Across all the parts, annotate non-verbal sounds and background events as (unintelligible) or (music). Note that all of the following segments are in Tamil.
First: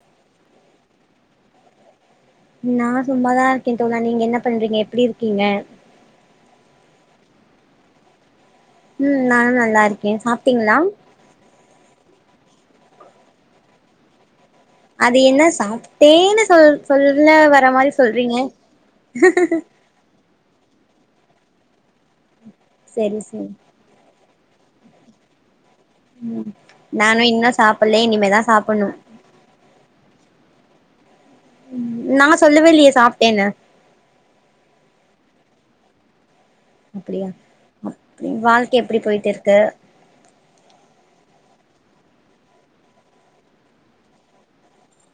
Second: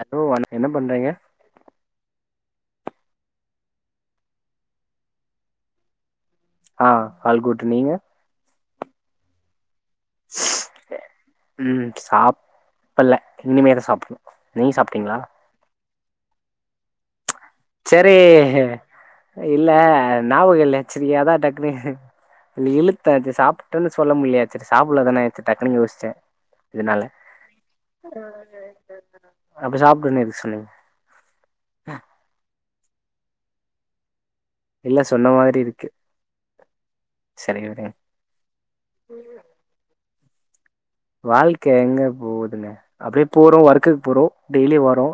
ஹலோ வண் என்ன பண்றீங்க நா சும்மாதா இருக்கே தோழா நீங்க என்ன பண்றீங்க எப்டி இருக்கீங்க ஆ ஆல் குட்டு நீங்க ம் நானு நல்லா இருக்கே சாப்ட்டீங்களா ம் சாப்ட்ல்ல இனிமேதா சாப்ட்ணு அது என்ன சாப்ட்டேன்னு சொல் சொல்ல வந் சேரி இல்ல ஞாபகோ இல்ல செரி அதா டக்குன்னு இழுத்தே செரி இது செரி சாப் டன்னு சொல்ல முடிலயா செரி சாப்ல்ல தானே செரி டக்குன்னு யோசி ம் நானு இன்னு சாப்ல்லே இனிமேதா சாப்ட்ணு அப்ப சாப்டேன்னு எதுக்கு சொன்னீங்க ம் நா சொல்லவே இல்லயே சாப்ட்டேன்னு இல்ல சொன்ன மாரி இருக்கு அப்டியா செரி விடுங்க அப்டி வாழ்க்கை எப்டி போயிட்டு இருக்கு வாழ்க்க எங்க போகுதுங்க அப்டியே போறோ ஒர்க்குக்கு போறோ டெய்லி வர்றோ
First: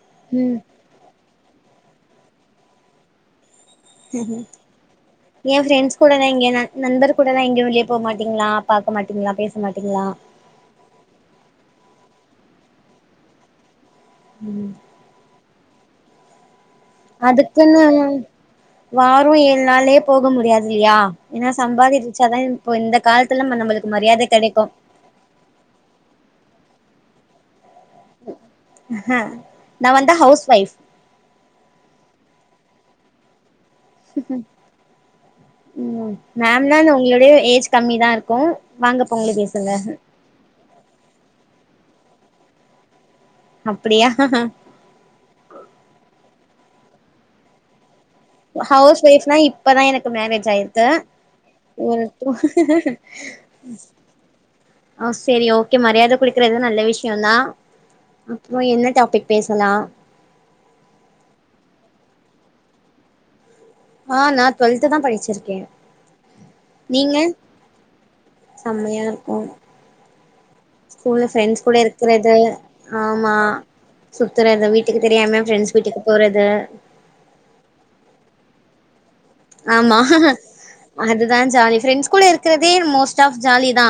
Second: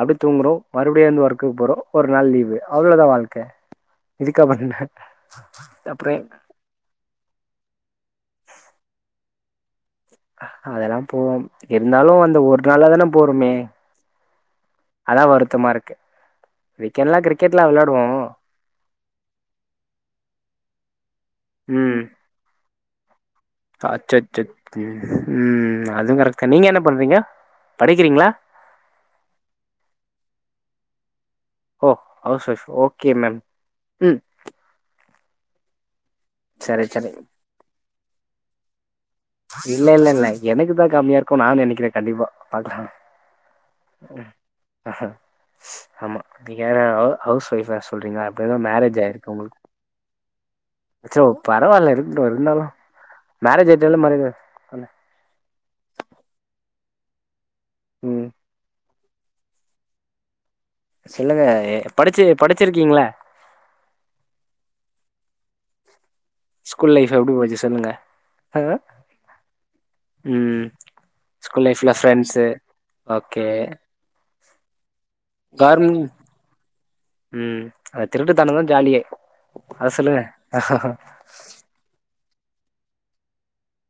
அப்டி தூங்குறோ ம் மறுபடியு எழுந்து ஒர்க்குக்கு போறோ ஒரு நாள் லீவு அவ்வளதா வாழ்க்கை ஏ ஃபிரெண்ட்ஸ் அப்றோ கூடனா எங்கயா நா நண்பர் கூடலா எங்கயு வெளிய போ மாட்டீங்களா பாக்க மாட்டீங்களா பேச மாட்டீங்களா அதெல்லா போவோம் இருந்தாலு அந்த ஒரு நாளா தான போறோமே ம் அதா வருத்தமா இருக்கு வீக் எண்ட்லா கிரிக்கெட் லா அதுக்குன்னு விளாடுவோ வாரோ ஏழு நாளே போக முடியாது இல்லையா ஏன்னா சம்பாதி ம் இருச்சாதா இப்போ இந்த காலத்துல நம்மளுக்கு மரியாதை அச்சச்சோ கெடைக்கு ம் ம் அதுவு கரெக்ட் தா நீங்க என்ன பண்றீங்க படிக்கிறீங்களா நா வந்து ஹவுஸ் ஒய்ஃப் ஓ ஹவுஸ் ஒய்ஃப் ஓகே மேம் ம் ம் மேம்லா சரி இல்ல சரி உங்களுடயு ஏஜ் கம்மி தா இருக்கு வாங்க பொங்கலுக்கு இல்ல இல்ல இல்ல எனக்கு தா கம்மியா இருக்கு நா நெனைக்கிறே கண்டிப்பா பாக்கலாங்க அப்டியா அஹ ஆமா நீங்க வேற ஹவு ஹவுஸ் ஒய்ஃபா சொல்றீங்களா இப்ப தா மேரேஜ் ஹவுஸ் ஆயிருக்கு ஒய்ஃப்னா ஒங்களுக்கு இப்பதா எனக்கு மேரேஜ் ஆயிருக்கு அச்சோ பரவால்ல ஒரு இருக்கட்டு டூ இருந்தாலு மேரேஜ்ஜு ஆயிட்டால மறக்க ஆ செரி ஓகே மரியாத குடுக்கறது நல்ல விஷ்யந்தா ம் அப்புறோ என்ன டாபிக் பேசலா சொல்லுங்க ஏ படிச்சு படிச்சிருக்கீங்கல்ல ஆ நா டுவெல்த்து தா படிச்சிருக்கே ஸ்கூல் லைஃப் நீங்க எப்டி போச்சு சொல்லுங்க ஆ செம்மையா இருக்கு ம் ஸ்கூல்ல ஃப்ரெண்ட்ஸ் ஸ்கூல் கூட லைஃப்ல இருக்றது ஃப்ரெண்ட்ஸு ஆமா ஓகே சுத்ற எந்த வீட்டுக்கு தெரியாம ஃப்ரெண்ட்ஸ் வீட்டுக்கு கார்மெண்ட் போறது ம் அது திருட்டுத்தனம் தா ஜாலியே அத ஆமா சொல்லுங்க அதுதா ஜாலி ஃப்ரெண்ட்ஸ் கூட இருக்றதே மோஸ்ட் ஆப் ஜாலி தா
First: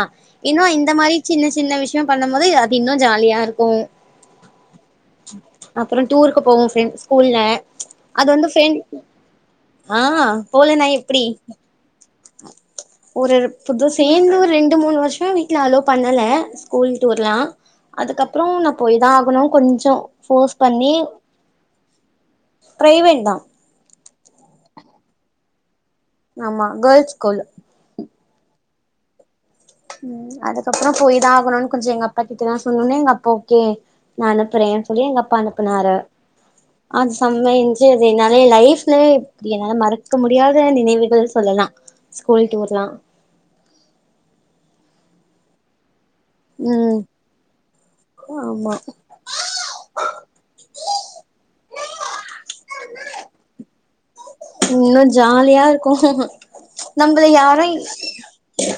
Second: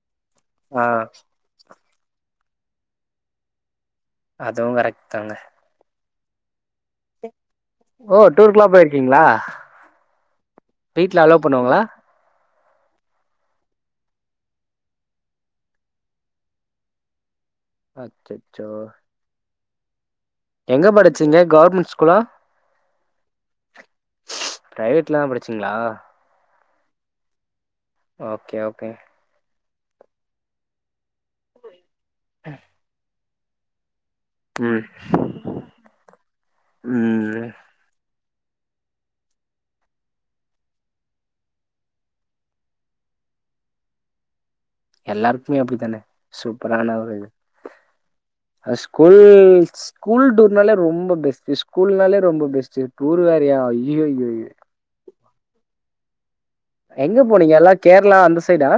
இன்னு ஆ இந்த மாரி சின்ன சின்ன விஷ்யம் பண்ணு போது அது இன்னு ஜாலியா இருக்கு அதுவு கரெக்ட் தாங்க அப்புறோ டூருக்கு போவோ ஃப்ரெண்ட்ஸ் ஸ்கூல்ல ஓ அது வந்து டூருக்குலா ஃப்ரெண்ட்ஸ் போயிருக்கீங்களா ஆ போலெனா எப்டி வீட்ல அலோ பண்ணுவாங்களா ஒரு புது சேந்து ஒரு ரெண்டு மூணு வருஷோ வீட்டுல அலோ பண்ணல ஸ்கூல் டூர்லா அதுக்கப்புறோ அச்சச்சோ நா போய்தா ஆகணு கொஞ்சம் எங்க படிச்சீங்க கவர்மெண்ட் ஸ்கூலா பிரைவேட் தா பிரைவேட்லா தா படிச்சிங்களா ஆமா கேர்ள்ஸ் ஸ்கூலு ஓகே ஓகே ம் அதுக்கப்புறோ போயி தா ஆகணு கொஞ்சோ எங்க அப்பா கிட்ட நா சொன்னவுனெ எங்க அப்பா ஓகே நா ம் அனுப்புறேனு சொல்லி எங்க அப்பா அனுப்புனாரு அது ம் செம்மையா இந்ச்சு சியர்ஸ் என்னாலயு என் லைஃப்லயே இப்டி என்னால மறக்க முடியாத நினைவுகள் சொல்லலா ஸ்கூல் டூர்லா எல்லாருக்குமே அப்டித்தான சூப்பரான ம் ஒரு இது ஆமா அது ஸ்கூ ஃபுல் ஸ்கூல் டூர்னாலே ரொம்ப பெஸ்ட்டு ஸ்கூல்னாலே ரொம்ப பெஸ்ட்டு டூரு வேறயா (unintelligible) இன்னு ஜாலியா இருக்கு எங்க நம்பள போனீங்க யாரு எல்லா கேரளா அந்த சைடா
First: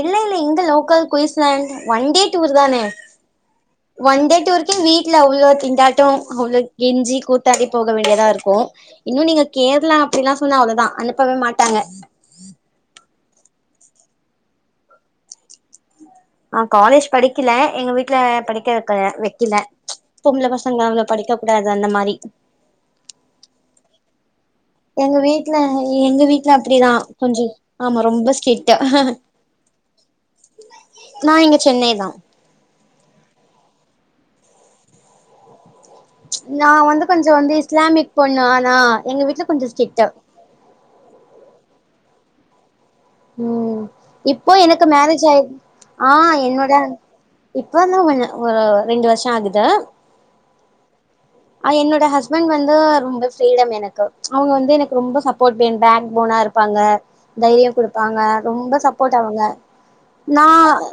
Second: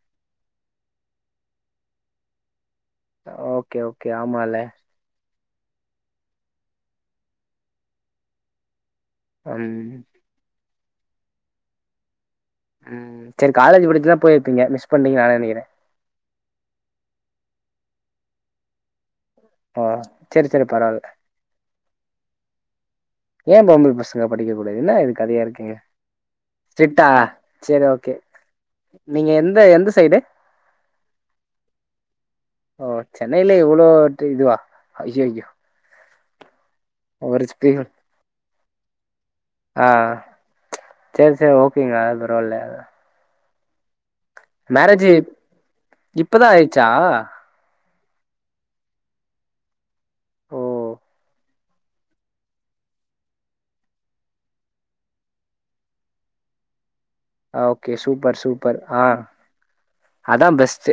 இல்ல இல்ல இங்க local Queensland one day tour தானே ஓ ஒன் டே டூருகே வீ ட்லோ அவ்ளோ திண்டாட்டோ அவ்ளோ கெஞ்சி கூத்தாடி போக வேண்டியதா இருக்கு இன்னு நீங்க ம் கேரளா அப்டிலா சொன்னா அவ்ளோதா அனுப்பவே மாட்டாங்க ம் சேரி காலேஜ் படிச்சிருந்தா போயிருப்பீங்க மிஸ் பண்ணிட்டீங்கனு நா நெனைக்கிறே நா காலேஜ் படிக்கல எங்க வீட்டுல படிக்க வைக்கல இல்ல ஆ பொம்பள சரி சரி பசங்க பரவால்ல அவ்ளோ படிக்க கூடாது அந்த மாரி ஏன் பொம்பள பச ங்க படிக்க கூடாது என்னா இது எங்க கதையா வீட்ல இருக்கு எங்க வீட்ல அப்டிதா ஸ்ட்ரிட்டா கொஞ்சோ சேரி ஆமா ஓகே ரொம்ப ஸ்ட்ரிக்ட் நீங்க எந்த எந்த சைடு நா இங்க சென்னை தா ஓ சென்னைல இவ்ளோ டிதுவா ஐய்யய்யோ நா வந்து கொஞ்ச வந்து ஸ்பீடு இஸ்லாமிக் பொண்ணு ஆனா எங்க வீட்ல கொஞ்சோ ஆ ஸ்ட்ரிக்ட் சேர் சேர் ஓகேங்க அது பரவால்ல ம் இப்போ எனக்கு மேரேஜு மேரேஜ் ஆயி ஆ இப்பதா என்னோட ஆயிடுச்சா இப்பந்தா கொஞ்ச ஒ ரெண்டு வர்ஷ ஆகுது ஓ ஆ என்னோட ஹஸ்பண்ட் வந்து ரொம்ப ஃப்ரிடம் எனக்கு அவுங்க வந்து எனக்கு ரொம்ப சப்போர்ட் என் பேக் போனா இரு ப்பாங்க தைரிய ஓகே குடுப் பாங்க சூப்பர் சூப்பர் ரொம்ப ஆ சப்போட் அவுங்க நா அதா பெஸ்ட்டு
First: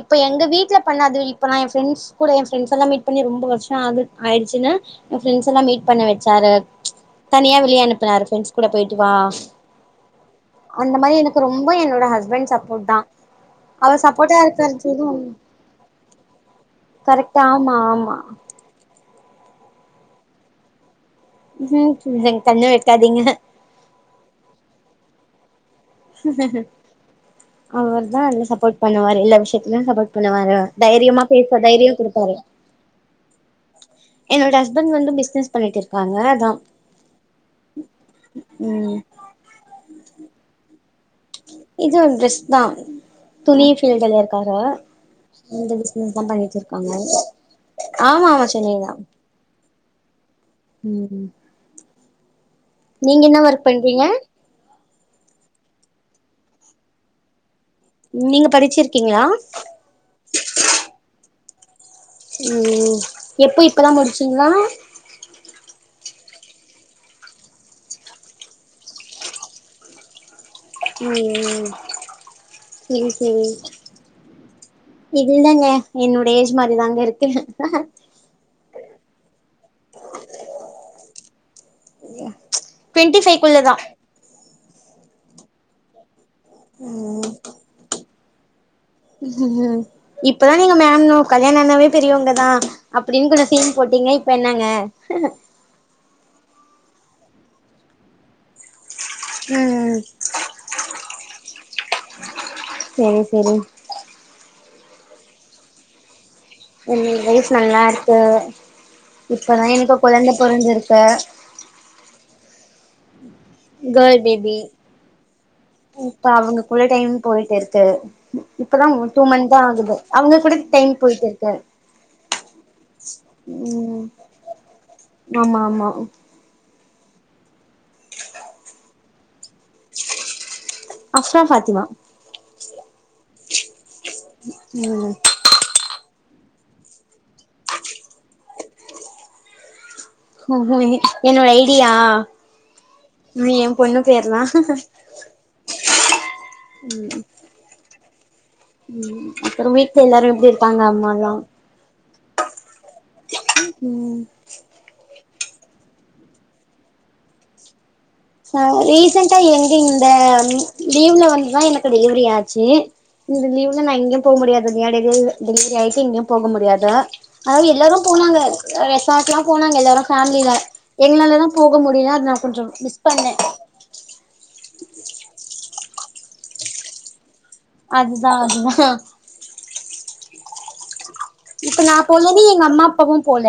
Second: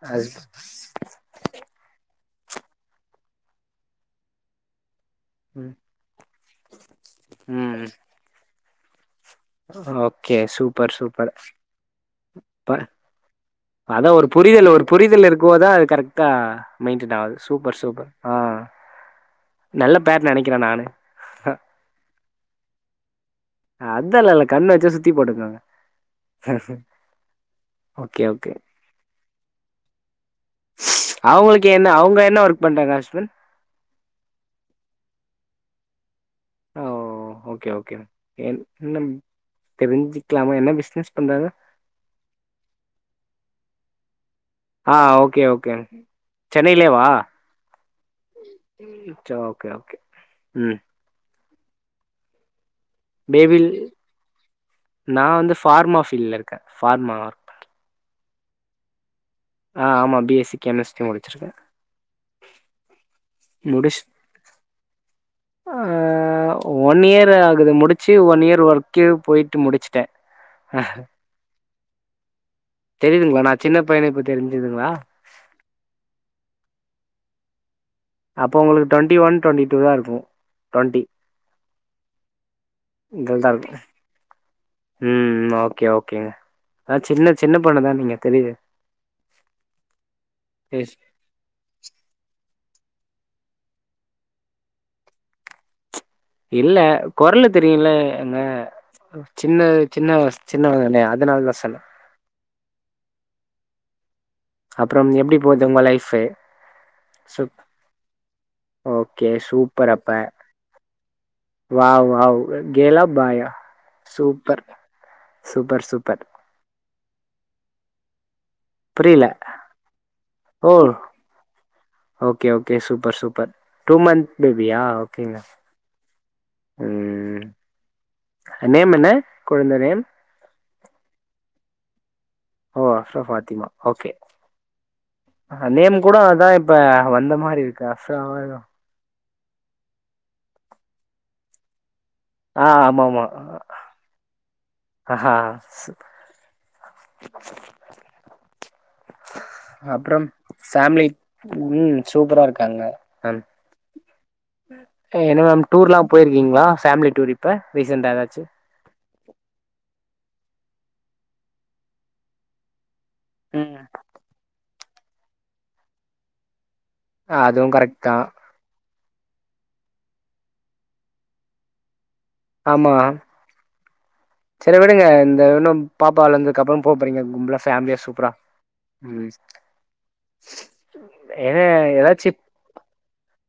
இப்ப அது எங்க வீட்ல பண்ணாது இப்ப நா எ ஃப்ரெண்ட்ஸ் கூட எ பிரெண்ட்ஸ் எல்லா மீட் பண்ணி ரொம்ப வருஷ ஆகுது ஆயிட்ச்சுனு எ ஃபிரெண்ட்ஸ் எல்லா ம் மீட் பண்ண வச்சாரு தனியா ம் வெளிய அனுப்புனாரு ஃப்ரெண்ட்ஸ் கூட போய்ட்டு வா ஓகே சூ அந்த மாரி எனக்கு ரொம்ப என்னோட ஹஸ்பண்ட் சப்போர்ட் தா அவ அதா ஒரு சப்போட்டா புரிதல் ஒரு இருக்கறது இது புரிதல் இருக்குவோ தா அது கரெக்டா மெயின்டென் ஆவுது கரெக்ட் ஆமா சூப்பர் சூப்பர் ஆமா ஆ நல்ல பேர்ன் நெனக்கிற நானு ம் கண்ணு வெக்காதீங்க அதல்லால்ல கண்ணு வச்சா சுத்தி போட்டுக்கங் அவர்தா ஓகே எல்லா ஓகே சப்போட் பண்ணுவாரு எல்லா விஷயத்திலயு சப்போர்ட் பண்ணுவாரு தைரியமா பேச அவங்களுக்கு என்ன தைரியோ அவங்க குடுப்பாரு என்ன ஒர்க் பண்றாங்க ஹஸ்பண்ட் என்னோட ஹஸ்பண்ட் வந்து பிசினஸ் பண்ணிட் இருக்காங்க தாம் ஓ ஓகே ஓகே என் ம் னம் தெரிஞ்சிக்லாமா என்ன பிஸ்னஸ் பண்றாங்க இது வந் ட்ரெஸ் தா துணி பீல்டுல இருக்காக ஆ ஓகே இந்த ஓகே பிசினஸ்தா பண்ணிட் இருக்காங்க சென்னையிலேவா ஆமா ஆமா சென்னைதா சேர் ஓகே ஓகே ம் ம் ம் நீங்க என்ன ஒர்க் பேபில்ல பண்றீங்க நா வந்து ஃபார்மா ஃபீல்ல இருக்க ஃபார்மா நீங்க படிச்சு இருக்கீங்ளா ஆ ஆமா பி எஸ் சி கெமிஸ்ட்ரி முடிச்சிருக் ம் எப்போ இப்பதா முடிச் முடிச்சிங்ளா ஆ ஒன் இயர் ஆகுது முடிச்சு ஒன் இயர் ஒர்க்கே போயிட்டு முடிச்சிட்டே ம் செரி தெரியுதுங்ளா செரி நா சின்ன பையனு இப்ப தெரிஞ்சுதுங்ளா இல்லங்க என்னோட ஏஜ் மாரிதாங்க இருக்கு அப்ப உங்ளுக்கு டொன்டி ஒன் டொண்டி டூ தா இருக்கு டொன்டி டுவெண்ட்டி இதுல்தா ஃபைவ்க்குள்ளதா இருகுல ம் ஓகே ஓகேங்க அ ம் சின்ன சின்ன பொண்ணுதா நீங்க தெரிது இப்பதா நீங்க மேம்னு கல்யாண்ணானாவே பெரியவங்கதா அப்டின் கொஞ்ச சீன் போட்டீங்க இப்ப என்னங்க இல்ல கொர்லு தெரியுல ஏங்க சின்ன ம் சின்ன வஸ் சின்ன வேங்ட அதனாலதா சொன்ன செரி செரி அப்றம் எப்டி போது உங்க லைஃப்பே என் லைப் நல்லார்க்கு ஓகே இப்பதா சூப்பர் எனக்கு அப்ப குழந்தை பொறந்திருக்கு வாவ் வாவ் கேர்லா பாயா girl baby super super super இப்ப அவங்கக்குள்ள டைம் போயிட்டுருக்கு இப்பதா டூ புரியல மந்த் தா ஆகுது அவங்க கூட ஓ டைம் போயிட்டுருக்கு okay okay super super two ம் மந்த் பேபியா ஓகே ஆமா ஆமா ம் நேம் என்ன குழந்த நேம் அஷ்ரா பாத்திமா ஓ அஷ்ரா பாத்திமா ஓகே ம் நேம் கூட அதா இப்ப வந்த மாரி இருக்கு அஷ்ராவா ஏதோ ம் ம் இனி என்னோட ஐடியா ஆ ஆமா ஆமா இது என் பொண்ணு பேர்ணா ஆஹா சு- ம் ம் அப்பறோ வீட்ல அப்புறம் எல்லாரு எப்டி இருக்காங்க ஃபேமிலி அம்மால்லா ம் சூப்பரா இருக்காங்க நல் ம் ம் என்ன மேம் டூர்லா போயிருக்கீங்ளா ஃபேமிலி டூர் இப்ப ரீசெண்டா எதாச்சு அ ரீசெண்டா எங்க இந்த லீவ்ல வந்துதா எனக்கு டெலிவரி ஆச்சு இந்த லீவ்ல ம் நா எங்கேய போ முடியாது நா டெலிவரி டெலிவரி ஆயிட்டு எங்கயு போக முடியாது அதாவ்து அதுவும் எல்லாரு கரெக்ட் தான் போனாங்க ரெசார்ட்லா போனாங்க எல்லாரு ஃபேமிலில எங்களாலதா போக முடியலா அதனா ஆமா சரி விடுங்க இந்த இன்னும் பாப்பா வளந்தக்கப்பறோம் போவ் போறீங்க கும்பலா ஃபேமிலியா சூப்பரா அதுதா அதுதா ம் ஏன்னா இப்ப நா ஏதாச்சு போலனே எங்க அம்மா அப்பாவு போல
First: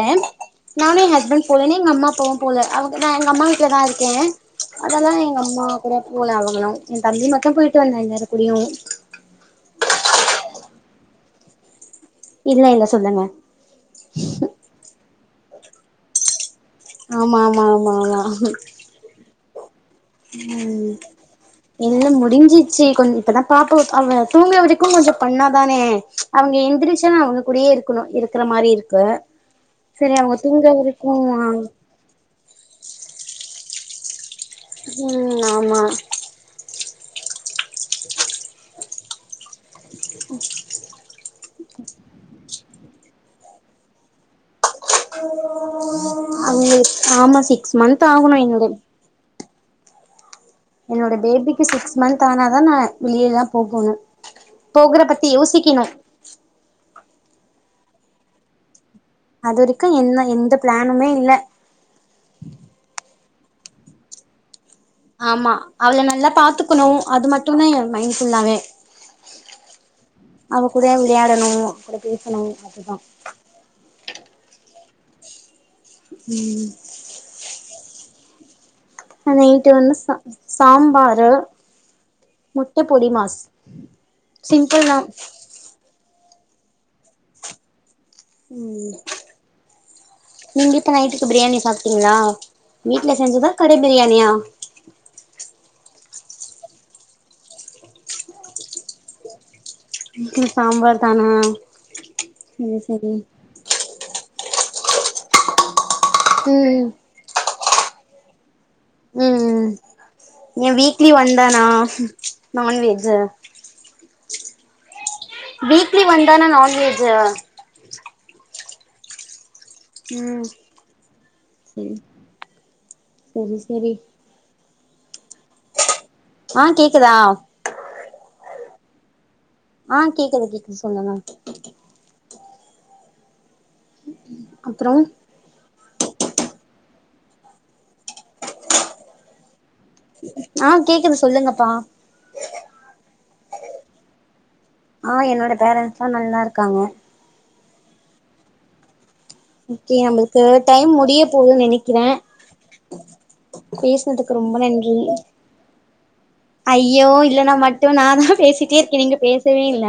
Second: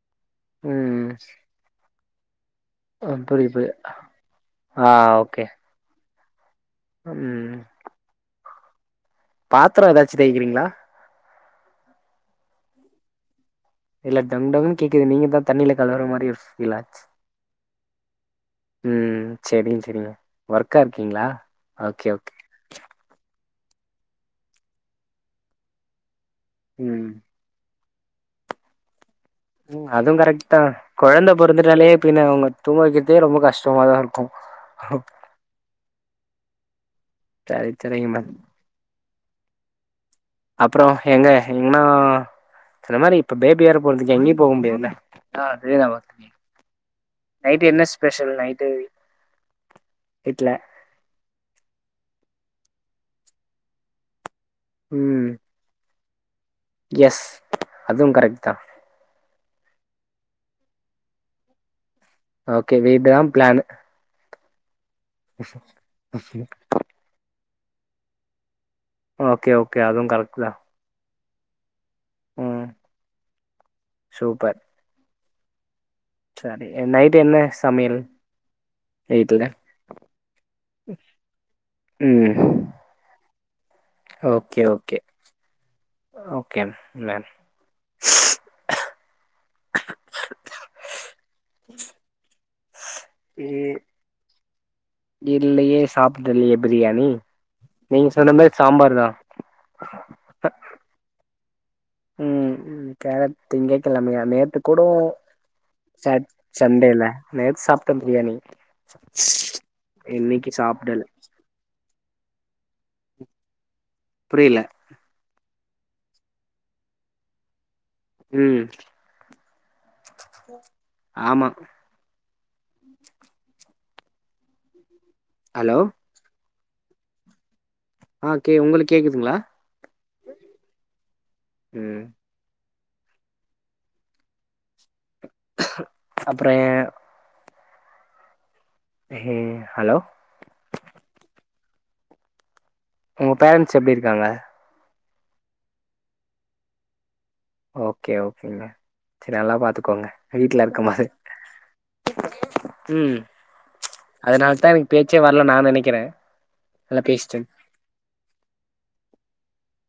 நானு ம் என் ஹஸ்பண்ட் போலன்னு எங்க அம்மா அப்பாவு போல அவங் நா ஆ, எங்க அம்மா புரியுது புரியுது வீட்லதா இருக்கே ஆ அதால்ல எங்க ஓகே அம்மா போல அவங்களா என் தம்பி ம் மட்டு போய்ட்டு வந்தா நேர குடியு பாத்ரோ எதாச்சு தேய்க்கிறீங்ளா இல்ல இல்ல சொல்லுங்க இல்ல டங் டங்குன்னு கேக்குது நீங்க தா தண்ணியில கழவுற மாரி ஃபீல் ஆச்சு ஆமா ஆமா ஆமா ஆமா ம் சரிங் சரிங்க ஒர்க்கா ம் இருக்கீங்களா என்ன ஓகே ஓகே முடிஞ்சிச்சு கொஞ் இப்பதா பாப்ப அவ தூங்க வரைக்கு கொஞ்சோ பண்ணாதானே அவுங்க ம் எந்திரிச்சன்ன அவுங்க கூடயே இரு க்கணு இருக்கற மாரி இருக்கு ம் சரி அதுவும் அவங்க கரெக்ட் தா தூங்குற வரைக்கு கொழந்த பொறந்துட்டாலே பின்ன அவுங்க தூங்க வைக்கதே ரொம்ப கஷ்டமாதா இருக் ம் ஆமா சரி சரிங்ண்ணா (inaudible) அப்றோ எங்க எங்கன்னா சொன்ன மாரி இப்போ பேபி வேற பொறந்துச்சி எங்கேயு போக முடியாதுல ஆ தெய்வ வர்த்தினி அவங்களுக்கு ஆமா நைட்டு சிக்ஸ் என்ன மந்த் ஸ்பெஷல் ஆகணு நைட்டு என்னோட வீட்ல என்னோட பேபிக்கு சிக்ஸ் மந்த் ஆனாதா நா வெளியல்லா போகணு போகுற பத்தி ம் யோசிக்கிணு எஸ் அதுவு கரெக்ட் தா அது வரைக்கு என்ன எந்த பிளானுமே இல்ல ஓகே வீட்டுதா பிளானு ஆமா அவள நல்லா பாத்துக்குணு அது மட்டுதா ஏ மைண்ட் ஃபுல்லாவே ஓகே ஓகே அதுவு கரெக்ட் தா அவ கூட விளயாடணு அவ கூட பேசணு ம் அப்டிதா சூப்பர் சரி நைட் என்ன சமயல் நைட்டு வந்து சா சாம்பாரு ம் முட்ட பொடி மாஸ் ஓகே சிம்பிள் ஓகே தா ஓகே மேம் ம் நீங்க இப்ப நைட்டுக்கு பிரியாணி சாப்ட்டீங்ளா வீட்ல செஞ்சதா கட பிரியாணியா இல்லயே சாப்பிடலயே பிரியாணி நீங்க சொன்ன மேரி சாம்பார் தா இங்கியு சாம்பார் தானா சரி ம் சரி கேரத்து திங்ககிழமையா நேத்து கூடோ செட் ம் சண்டேல நேத்து சாப்பிட்டே பிரியாணி ம் ம் இன்னைக்கு ஏ சாப்டல வீக்லி ஒன்தானா நான்வெஜு புரில வீக்லி ஒன்தானா நான்வெஜு ம் ம் ஆமா செரி செரி செரி ஹலோ ஆ கேக்குதா ஆ கே உங்களுக்கு கேக்குதுங்ளா ஆ கேக்குது கேக்குது சொல்லுங்க க அப்றோ அப்றொ ஏ ஹலோ ஆ கேக்குது சொல்லுங்கப்பா உங்க பேரண்ட்ஸ் எப்டி இருக்காங்க ஆ என்னோட பேரண்ட்ஸ் நல்லா இருக்காங்க ஓகே ஓகேங்க சரி நல்லா ஓகே பாத்துக்கோங்க நம்மளுக்கு வீட்ல இருக்க டைம் போத முடிய போதுன்னு நெனைக்கிறே ம் பேசுனதுக்கு அதனால ரொம்ப தா எனக்கு நன்றி பேச்சே வரல நா நினைக்கிறே ஐயோ இல்லன்னா மட்டு நா தா பேசிட்டே இருக்கே நீங்க பேசவே இல்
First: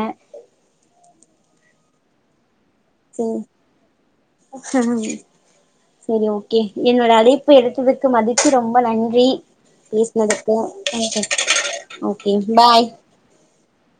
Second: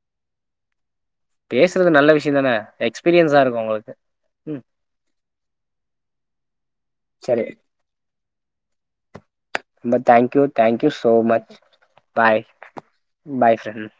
பேசுறது நல்ல விஷியோ தானே எக் செர் சேரி ஓகே என்னோட சரி அழைப்பு எடுத்தது அதுக்கு மதிச்சி ரொம்ப நன்றி ரொம்ப தேங்க்யூ பேசுனதுக்கு thank you so much okay bye bye friend